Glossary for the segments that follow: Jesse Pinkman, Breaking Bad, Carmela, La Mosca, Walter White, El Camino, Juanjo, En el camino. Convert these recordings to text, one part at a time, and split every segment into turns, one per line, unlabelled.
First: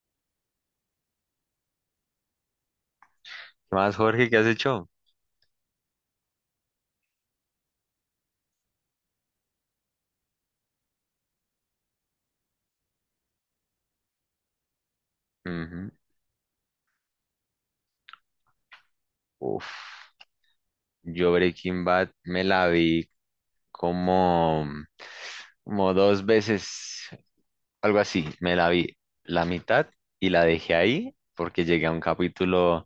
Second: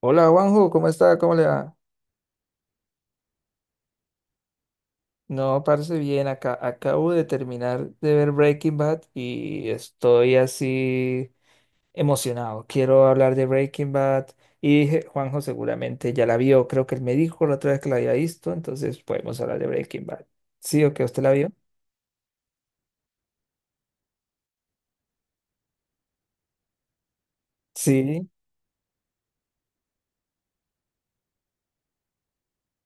Hola Juanjo, ¿cómo está? ¿Cómo le va?
¿Qué más, Jorge? ¿Qué has hecho?
No, parece bien. Acá acabo de terminar de ver Breaking Bad y estoy así emocionado. Quiero hablar de Breaking Bad y dije, Juanjo
Ujú.
seguramente ya la vio. Creo que él me dijo la otra vez que la había visto, entonces podemos hablar de
Uf,
Breaking Bad. ¿Sí o qué? ¿Usted la
yo
vio?
Breaking Bad me la vi como, como dos veces, algo así.
Sí,
Me la vi la mitad y la dejé ahí porque llegué a un capítulo.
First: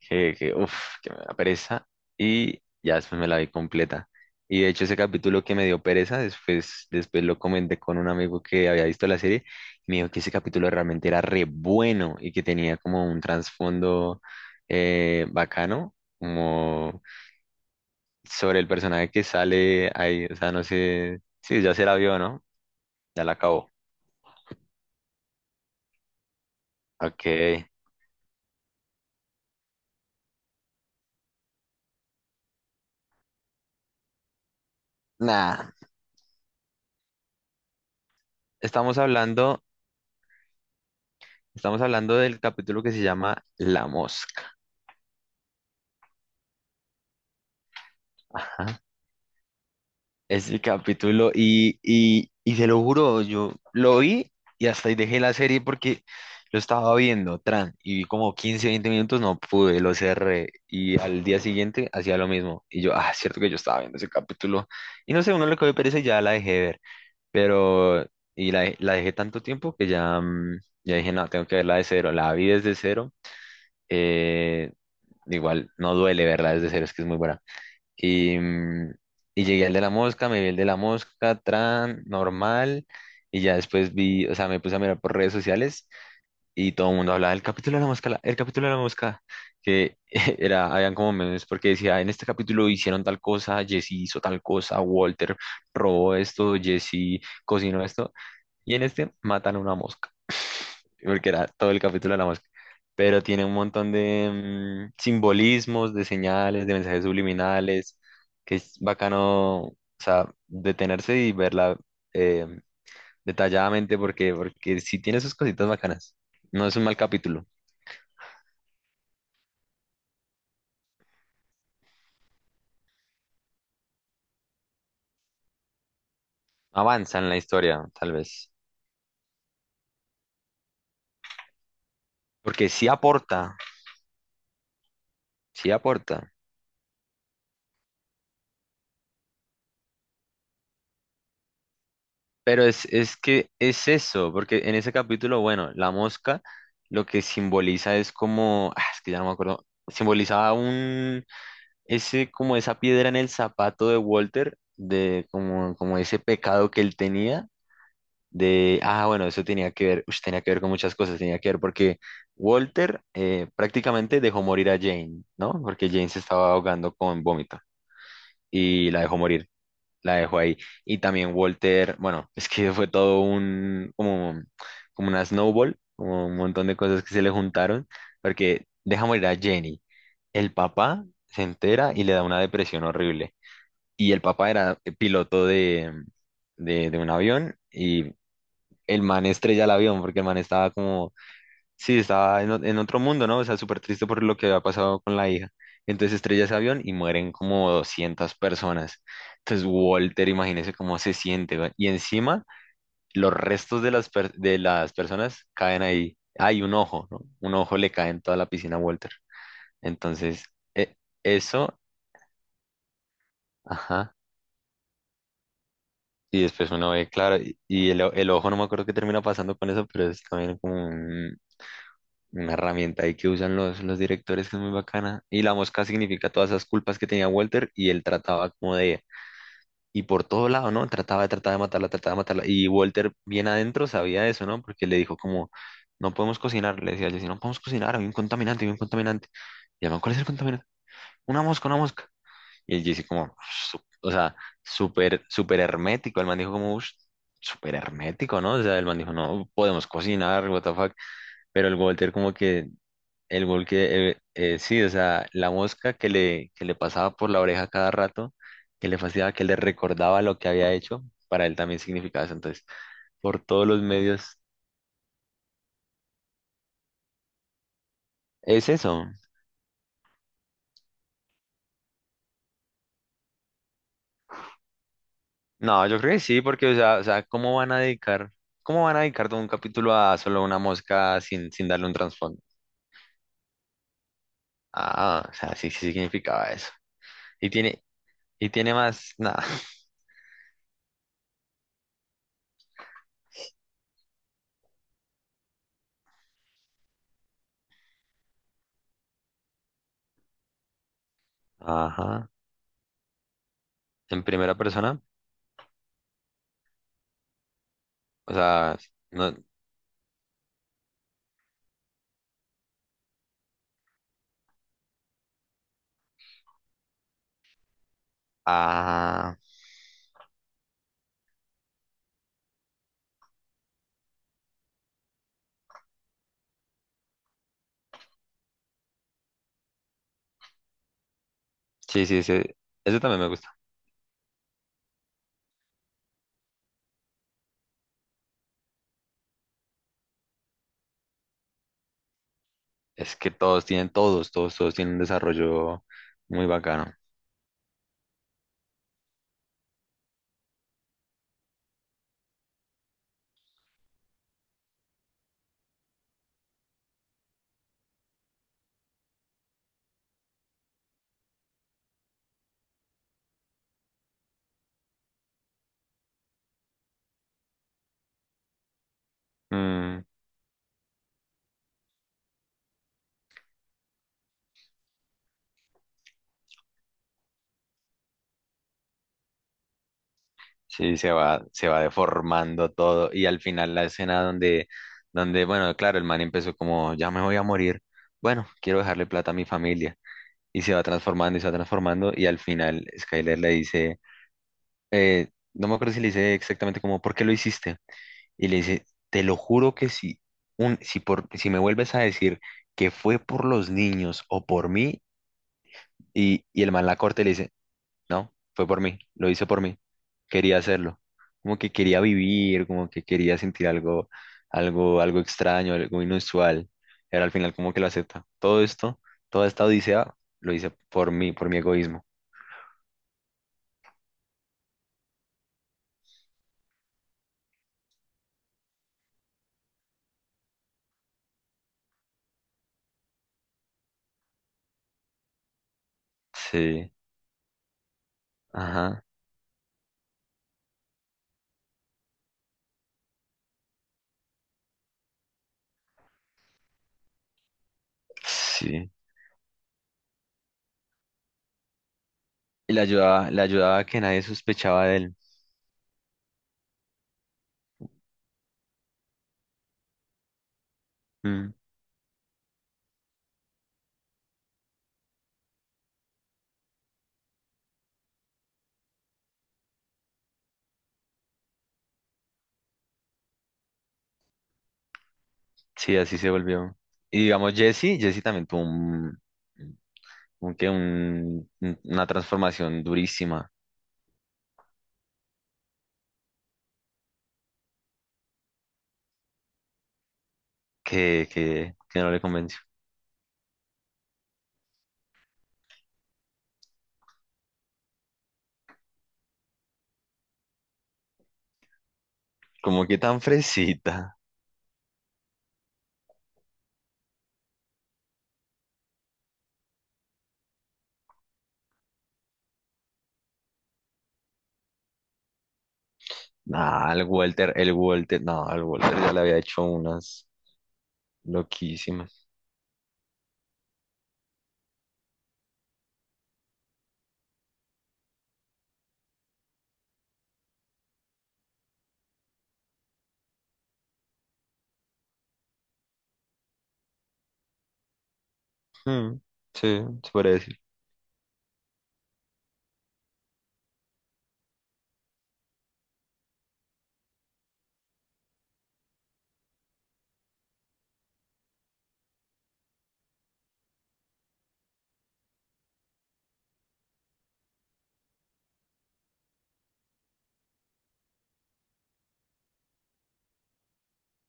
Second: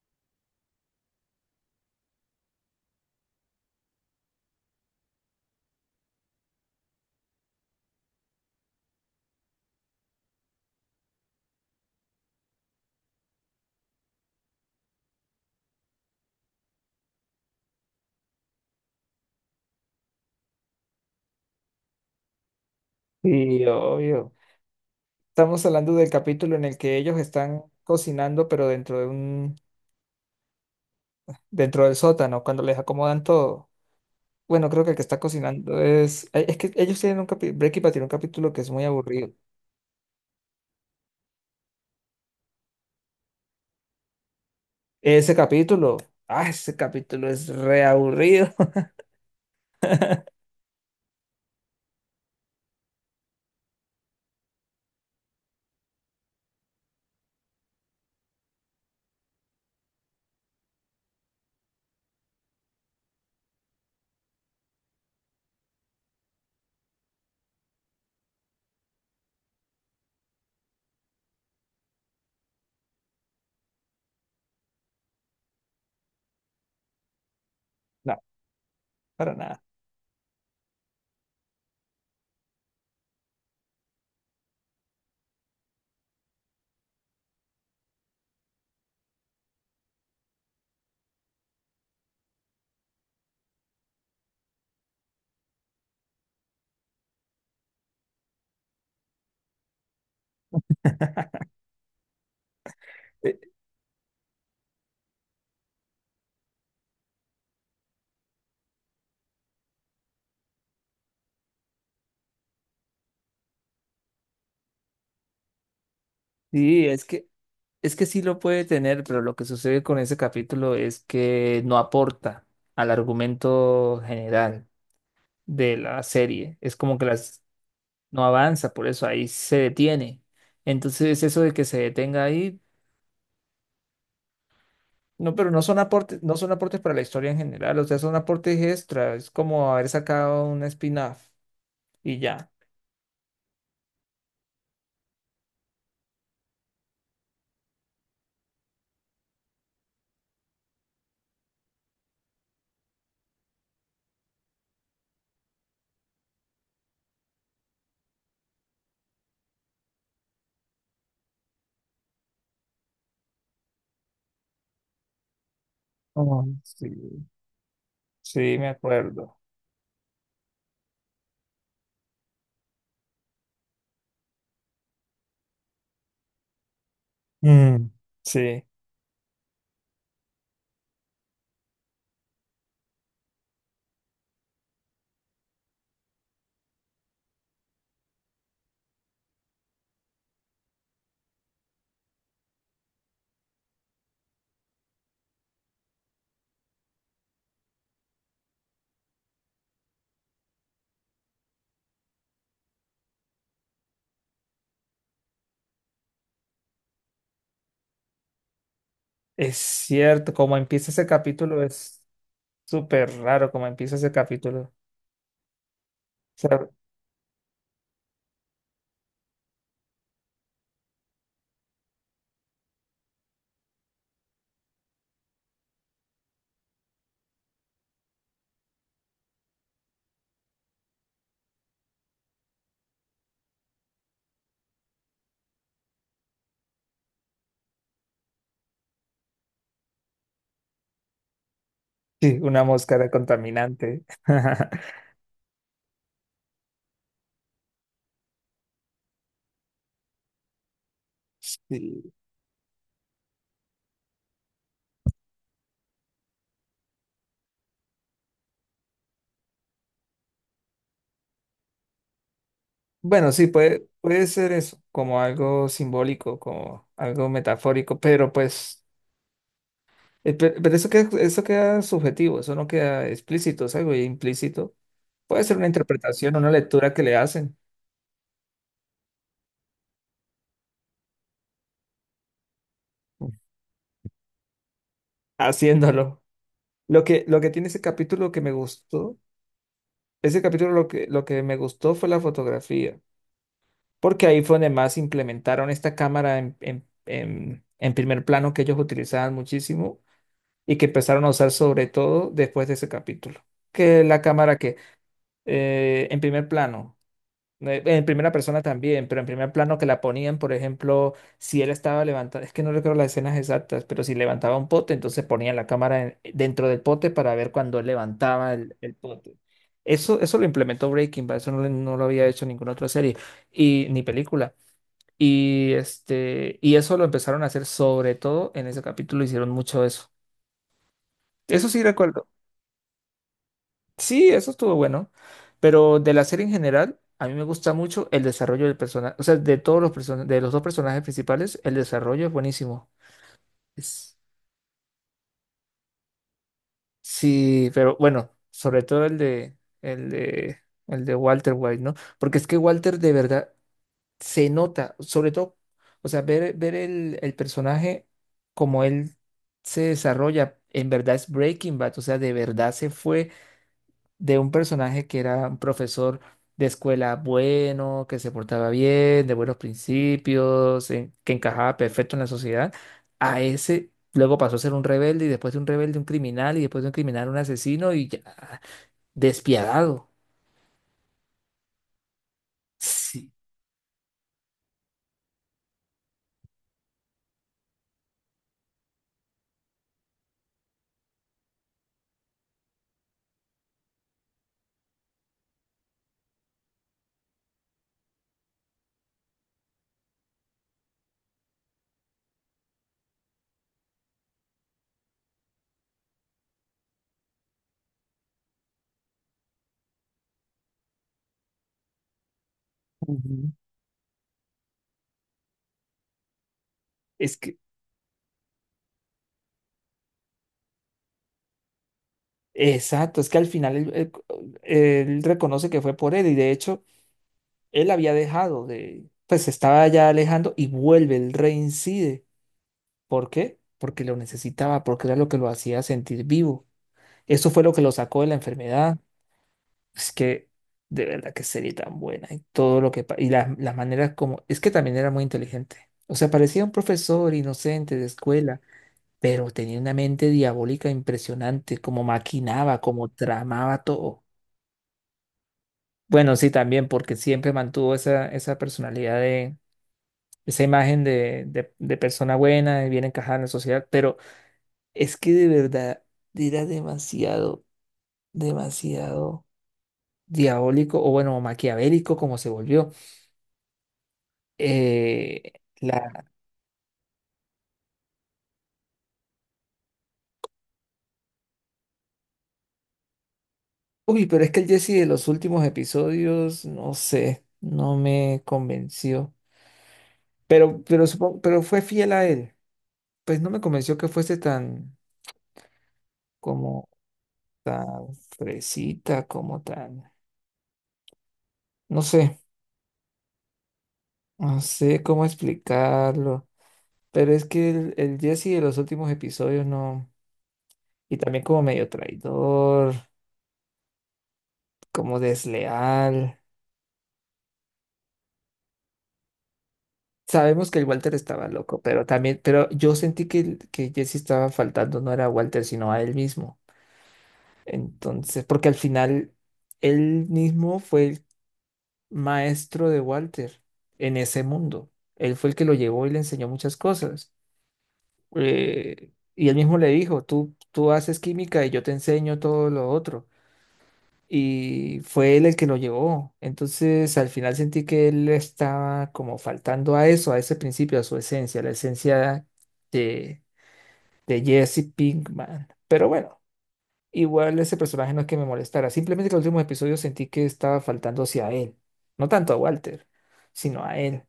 Que, uf, que me da pereza y ya después me la vi completa. Y de hecho ese capítulo que me dio pereza, después lo comenté con un amigo que había visto la serie y me dijo que ese capítulo realmente era re bueno y que tenía como un trasfondo bacano, como sobre el personaje que sale ahí, o sea, no sé, sí, ya se la vio, ¿no? Ya la
sí,
acabó.
obvio. Estamos hablando del capítulo en el que ellos
Ok,
están cocinando, pero dentro del sótano, cuando les acomodan todo. Bueno, creo que el que está
nada,
cocinando es, ay, es que ellos tienen un capítulo. Breaking Bad tiene un capítulo que es muy
estamos
aburrido.
hablando, estamos hablando del capítulo que se llama La Mosca.
Ese capítulo. Ah, ese capítulo es re aburrido.
Ajá. Ese capítulo y se lo juro, yo lo vi y hasta ahí dejé la serie porque lo estaba viendo, tran, y vi como 15 20 minutos, no pude, lo cerré y al día siguiente hacía lo mismo. Y yo, ah, es cierto que yo estaba viendo ese capítulo y no sé, uno le cogió pereza y ya la dejé de ver, pero y la dejé tanto tiempo que ya, ya dije, no, tengo que verla de cero, la vi desde cero, eh, igual no duele verla desde cero, es que es muy buena.
No,
Y, mm,
para
y
nada.
llegué al de la mosca, me vi el de la mosca, tran, normal. Y ya después vi, o sea, me puse a mirar por redes sociales y todo el mundo hablaba del capítulo de la mosca, el capítulo de la mosca, que era, habían como memes porque decía, en este capítulo hicieron tal cosa, Jesse hizo tal cosa, Walter robó esto, Jesse cocinó esto, y en este matan a una mosca porque era todo el capítulo de la mosca. Pero
Eh,
tiene un montón de simbolismos, de señales, de mensajes subliminales, que es bacano, o sea, detenerse y verla eh, detalladamente porque, porque sí tiene sus cositas bacanas. No es un
Sí,
mal capítulo.
es que sí lo puede tener, pero lo que sucede con ese capítulo es que no aporta al argumento general de la serie. Es como que
Avanza en la
las,
historia, tal
no
vez.
avanza, por eso ahí se detiene. Entonces, eso de que se detenga ahí,
Porque sí aporta,
no, pero no
sí
son aportes,
aporta.
no son aportes para la historia en general, o sea, son aportes extra, es como haber sacado un spin-off y ya.
Pero es que es eso, porque en ese capítulo, bueno, la mosca lo que simboliza es como, ah, es que ya no me acuerdo, simbolizaba ese, como esa piedra en el zapato de Walter, de como ese pecado que él tenía, de, ah, bueno, eso tenía que ver, ush, tenía que ver con muchas cosas, tenía que ver porque Walter prácticamente dejó morir a Jane, ¿no? Porque Jane se
Oh,
estaba
sí,
ahogando con vómito
sí, me
y la dejó
acuerdo.
morir la dejo ahí. Y también Walter, bueno, es que fue todo un, como, como una snowball, como un montón de cosas que se le juntaron,
Mm, sí,
porque deja morir a Jenny. El papá se entera y le da una depresión horrible. Y el papá era piloto de un avión y el man estrella el avión porque el man estaba como sí, estaba en, en otro mundo, ¿no? O sea, súper triste por lo que había pasado con la hija. Entonces estrella ese avión y mueren como 200 personas. Entonces Walter, imagínese cómo se siente, ¿va? Y encima los restos de las personas caen ahí. Hay un ojo, ¿no? Un ojo le cae en toda la piscina a Walter.
es cierto,
Entonces,
como empieza
e-
ese capítulo
eso,
es súper raro, como empieza ese
ajá.
capítulo. O
Y
sea,
después uno ve, claro, y el ojo, no me acuerdo qué termina pasando con eso, pero es también como un, una herramienta ahí que usan los directores que es muy bacana. Y la mosca significa todas esas culpas que tenía Walter y él trataba como de. Y por todo lado, ¿no? Trataba de matarla, trataba de matarla. Y Walter bien adentro sabía eso, ¿no? Porque le dijo como, no podemos cocinar. Le decía, Jesse, no podemos cocinar, hay un contaminante, hay un contaminante. Y además, ¿cuál es el contaminante? Una mosca, una mosca.
sí, una
Y el
mosca
Jesse
era
como,
contaminante.
o sea, súper, súper hermético. El man dijo como, "Ush, súper hermético, ¿no? O sea, el man dijo, no, podemos cocinar, what the fuck. Pero el
Sí.
Walter como que el gol que, sí, o sea, la mosca que le pasaba por la oreja cada rato, que le fascinaba, que le recordaba lo que había hecho, para él también significaba eso. Entonces,
Bueno,
por
sí,
todos los
puede, puede
medios,
ser eso, como algo simbólico, como algo metafórico, pero
¿es
pues...
eso?
Pero eso queda subjetivo, eso no queda explícito, es algo implícito. Puede ser una
No, yo creo que
interpretación,
sí,
una
porque, o
lectura
sea,
que
o
le
sea, ¿cómo
hacen
van a dedicar, cómo van a dedicar todo un capítulo a solo una mosca sin darle un trasfondo?
mm,
Ah, o sea, sí, sí
haciéndolo.
significaba eso.
Lo
Y
que tiene ese
tiene,
capítulo que
y
me
tiene más,
gustó,
nada.
ese capítulo lo que me gustó fue la fotografía, porque ahí fue donde más implementaron esta cámara en primer plano que ellos utilizaban muchísimo y que empezaron a usar sobre todo
Ajá,
después de ese capítulo. Que la
en primera
cámara que
persona,
en primer plano. En primera
o
persona
sea,
también, pero en
no,
primer plano que la ponían, por ejemplo, si él estaba levantando, es que no recuerdo las escenas exactas, pero si levantaba un pote, entonces ponían la cámara en- dentro del pote para ver cuando él levantaba el pote.
ah,
Eso lo implementó Breaking Bad, eso no, lo no lo había hecho ninguna otra serie y, ni película. Y, y eso lo empezaron a hacer sobre todo en ese capítulo, hicieron mucho eso. Eso sí
sí, sí,
recuerdo.
sí, eso también me gusta.
Sí, eso estuvo bueno, pero de la serie en general, a mí me gusta mucho el desarrollo del personaje, o sea, de todos los personajes, de los dos personajes principales, el desarrollo es buenísimo.
Es que todos tienen,
Es-
todos, todos, todos tienen un desarrollo muy bacano.
Sí, pero bueno, sobre todo el de Walter White, ¿no? Porque es que Walter de verdad se nota, sobre todo, o sea, ver el personaje como él se desarrolla, en verdad es Breaking Bad, o sea, de verdad se fue de un personaje que era un profesor de escuela bueno, que se portaba bien, de buenos
Mm,
principios, que encajaba perfecto en la sociedad, a ese luego pasó a ser un rebelde y después de un rebelde un criminal y después de un criminal un asesino y ya despiadado.
sí, se va deformando todo. Y
Sí.
al final la escena donde, bueno, claro, el man empezó como, ya me voy a morir. Bueno, quiero dejarle plata a mi familia. Y se va transformando y se va transformando. Y al final Skyler le dice, eh, no me acuerdo si le dice exactamente como, ¿por qué lo hiciste? Y le dice, te lo juro que si, un, si, por, si me vuelves a decir que fue por los niños o por mí, y el man la corta y le dice, no, fue por mí, lo hice por mí. Quería hacerlo. Como que quería vivir, como que quería
Ujú.
sentir algo, algo extraño, algo inusual. Era al
Es
final
que,
como que lo acepta. Todo esto, toda esta odisea, lo hice por mí, por mi egoísmo.
exacto, es que al final él reconoce que fue por él, y de hecho él había dejado de, pues se estaba ya alejando y vuelve, él reincide. ¿Por qué? Porque lo necesitaba, porque era lo que lo hacía sentir vivo.
Sí,
Eso fue lo que lo sacó de la enfermedad.
ajá,
Es que de verdad que sería tan buena y todo lo que pa- y las maneras como, es que también era muy inteligente. O sea, parecía un profesor inocente de escuela,
sí.
pero tenía una mente diabólica impresionante, como
Y
maquinaba,
le
como
ayudaba, le ayudaba
tramaba
a que nadie
todo.
sospechaba de él.
Bueno, sí, también porque siempre mantuvo esa personalidad de esa imagen
Mm,
de persona buena, de bien encajada en la sociedad, pero es que de verdad era demasiado, demasiado diabólico o bueno, maquiavélico como se volvió. Eh,
sí, así
la...
se volvió. Y digamos, Jesse también tuvo un, una transformación durísima
Uy, pero es que el Jesse de los últimos episodios, no sé, no me convenció. Pero
que,
supongo, pero
que,
fue
que
fiel
no le
a él.
convenció.
Pues no me convenció que fuese tan, como tan, fresita, como tan, no sé,
Como que tan fresita.
no sé cómo explicarlo. Pero es que el Jesse de los últimos episodios no, y también como medio traidor, como desleal.
Nah, el Walter, no, el Walter ya le había hecho unas
Sabemos que el Walter estaba loco, pero
loquísimas.
también, pero yo sentí que, que Jesse estaba faltando, no era a Walter, sino a él mismo. Entonces, porque al final él mismo fue el maestro de Walter en ese mundo. Él fue el que lo llevó y le enseñó muchas cosas.
Hmm,
Y él
sí,
mismo le
se
dijo,
puede decir.
tú haces química y yo te enseño todo lo otro, y fue él el que lo llevó. Entonces, al final sentí que él estaba como faltando a eso, a ese principio, a su esencia, la esencia de, de Jesse Pinkman. Pero bueno, igual ese personaje no es que me molestara, simplemente que el último episodio sentí que estaba faltando hacia él, no tanto a Walter, sino a él.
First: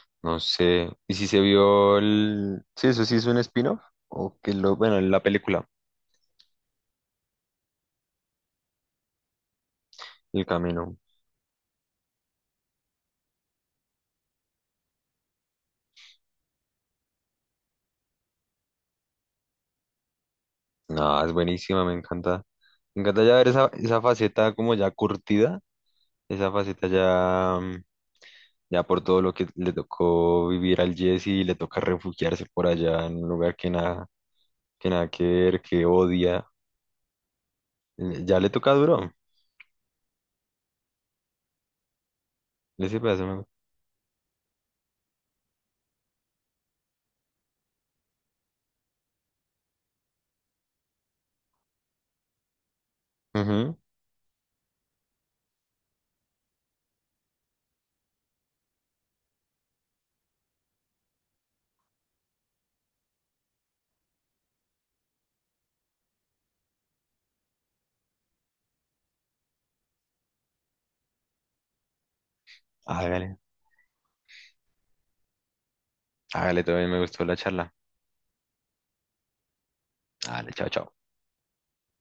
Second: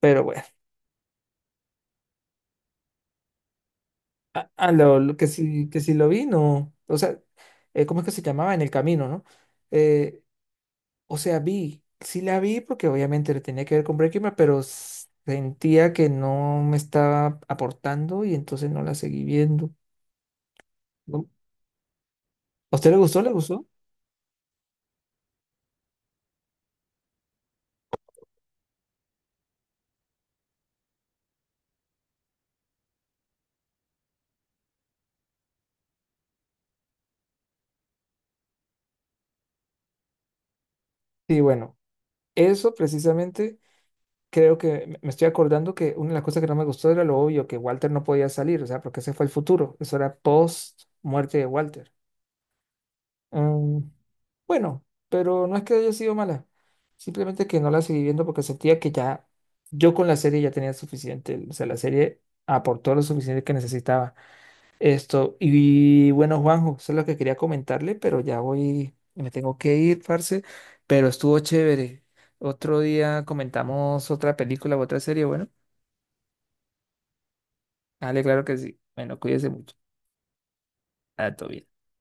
Pero
No
bueno,
sé. ¿Y si se vio el? Sí, eso sí es un spin-off. O que lo. Bueno,
lo
la película,
que sí lo vi, no. O sea, ¿cómo es que se llamaba? En el camino, ¿no? Eh,
El Camino.
O sea, vi, sí la vi porque obviamente le tenía que ver con Breaking Bad, pero s- sentía que no me estaba aportando y entonces no la seguí viendo.
No,
¿No?
es buenísima, me encanta.
¿A usted le
Me
gustó?
encanta
¿Le
ya ver
gustó?
esa, esa faceta como ya curtida, esa faceta ya por todo lo que le tocó vivir al Jesse y le toca refugiarse por allá en un lugar que nada que ver, que odia. Ya le toca duro.
Sí, bueno, eso
Le sirve eso.
precisamente creo que me estoy acordando que una de las cosas que no me gustó era lo obvio, que Walter no podía salir, o sea, porque ese fue el futuro, eso era post muerte de Walter.
Ujú.
Mm, Bueno, pero no es que haya sido mala, simplemente que no la seguí viendo porque sentía que ya yo con la serie ya tenía suficiente, o sea, la serie aportó lo suficiente que necesitaba esto. Y bueno, Juanjo, eso es lo que quería comentarle, pero ya voy, me tengo que ir, parce, pero estuvo chévere. Otro día
Hágale,
comentamos otra película u otra serie, bueno,
hágale, todo bien. Me gustó la charla.
dale, claro que sí. Bueno, cuídese mucho.
Hágale, chao, chao.
Ah, todo bien.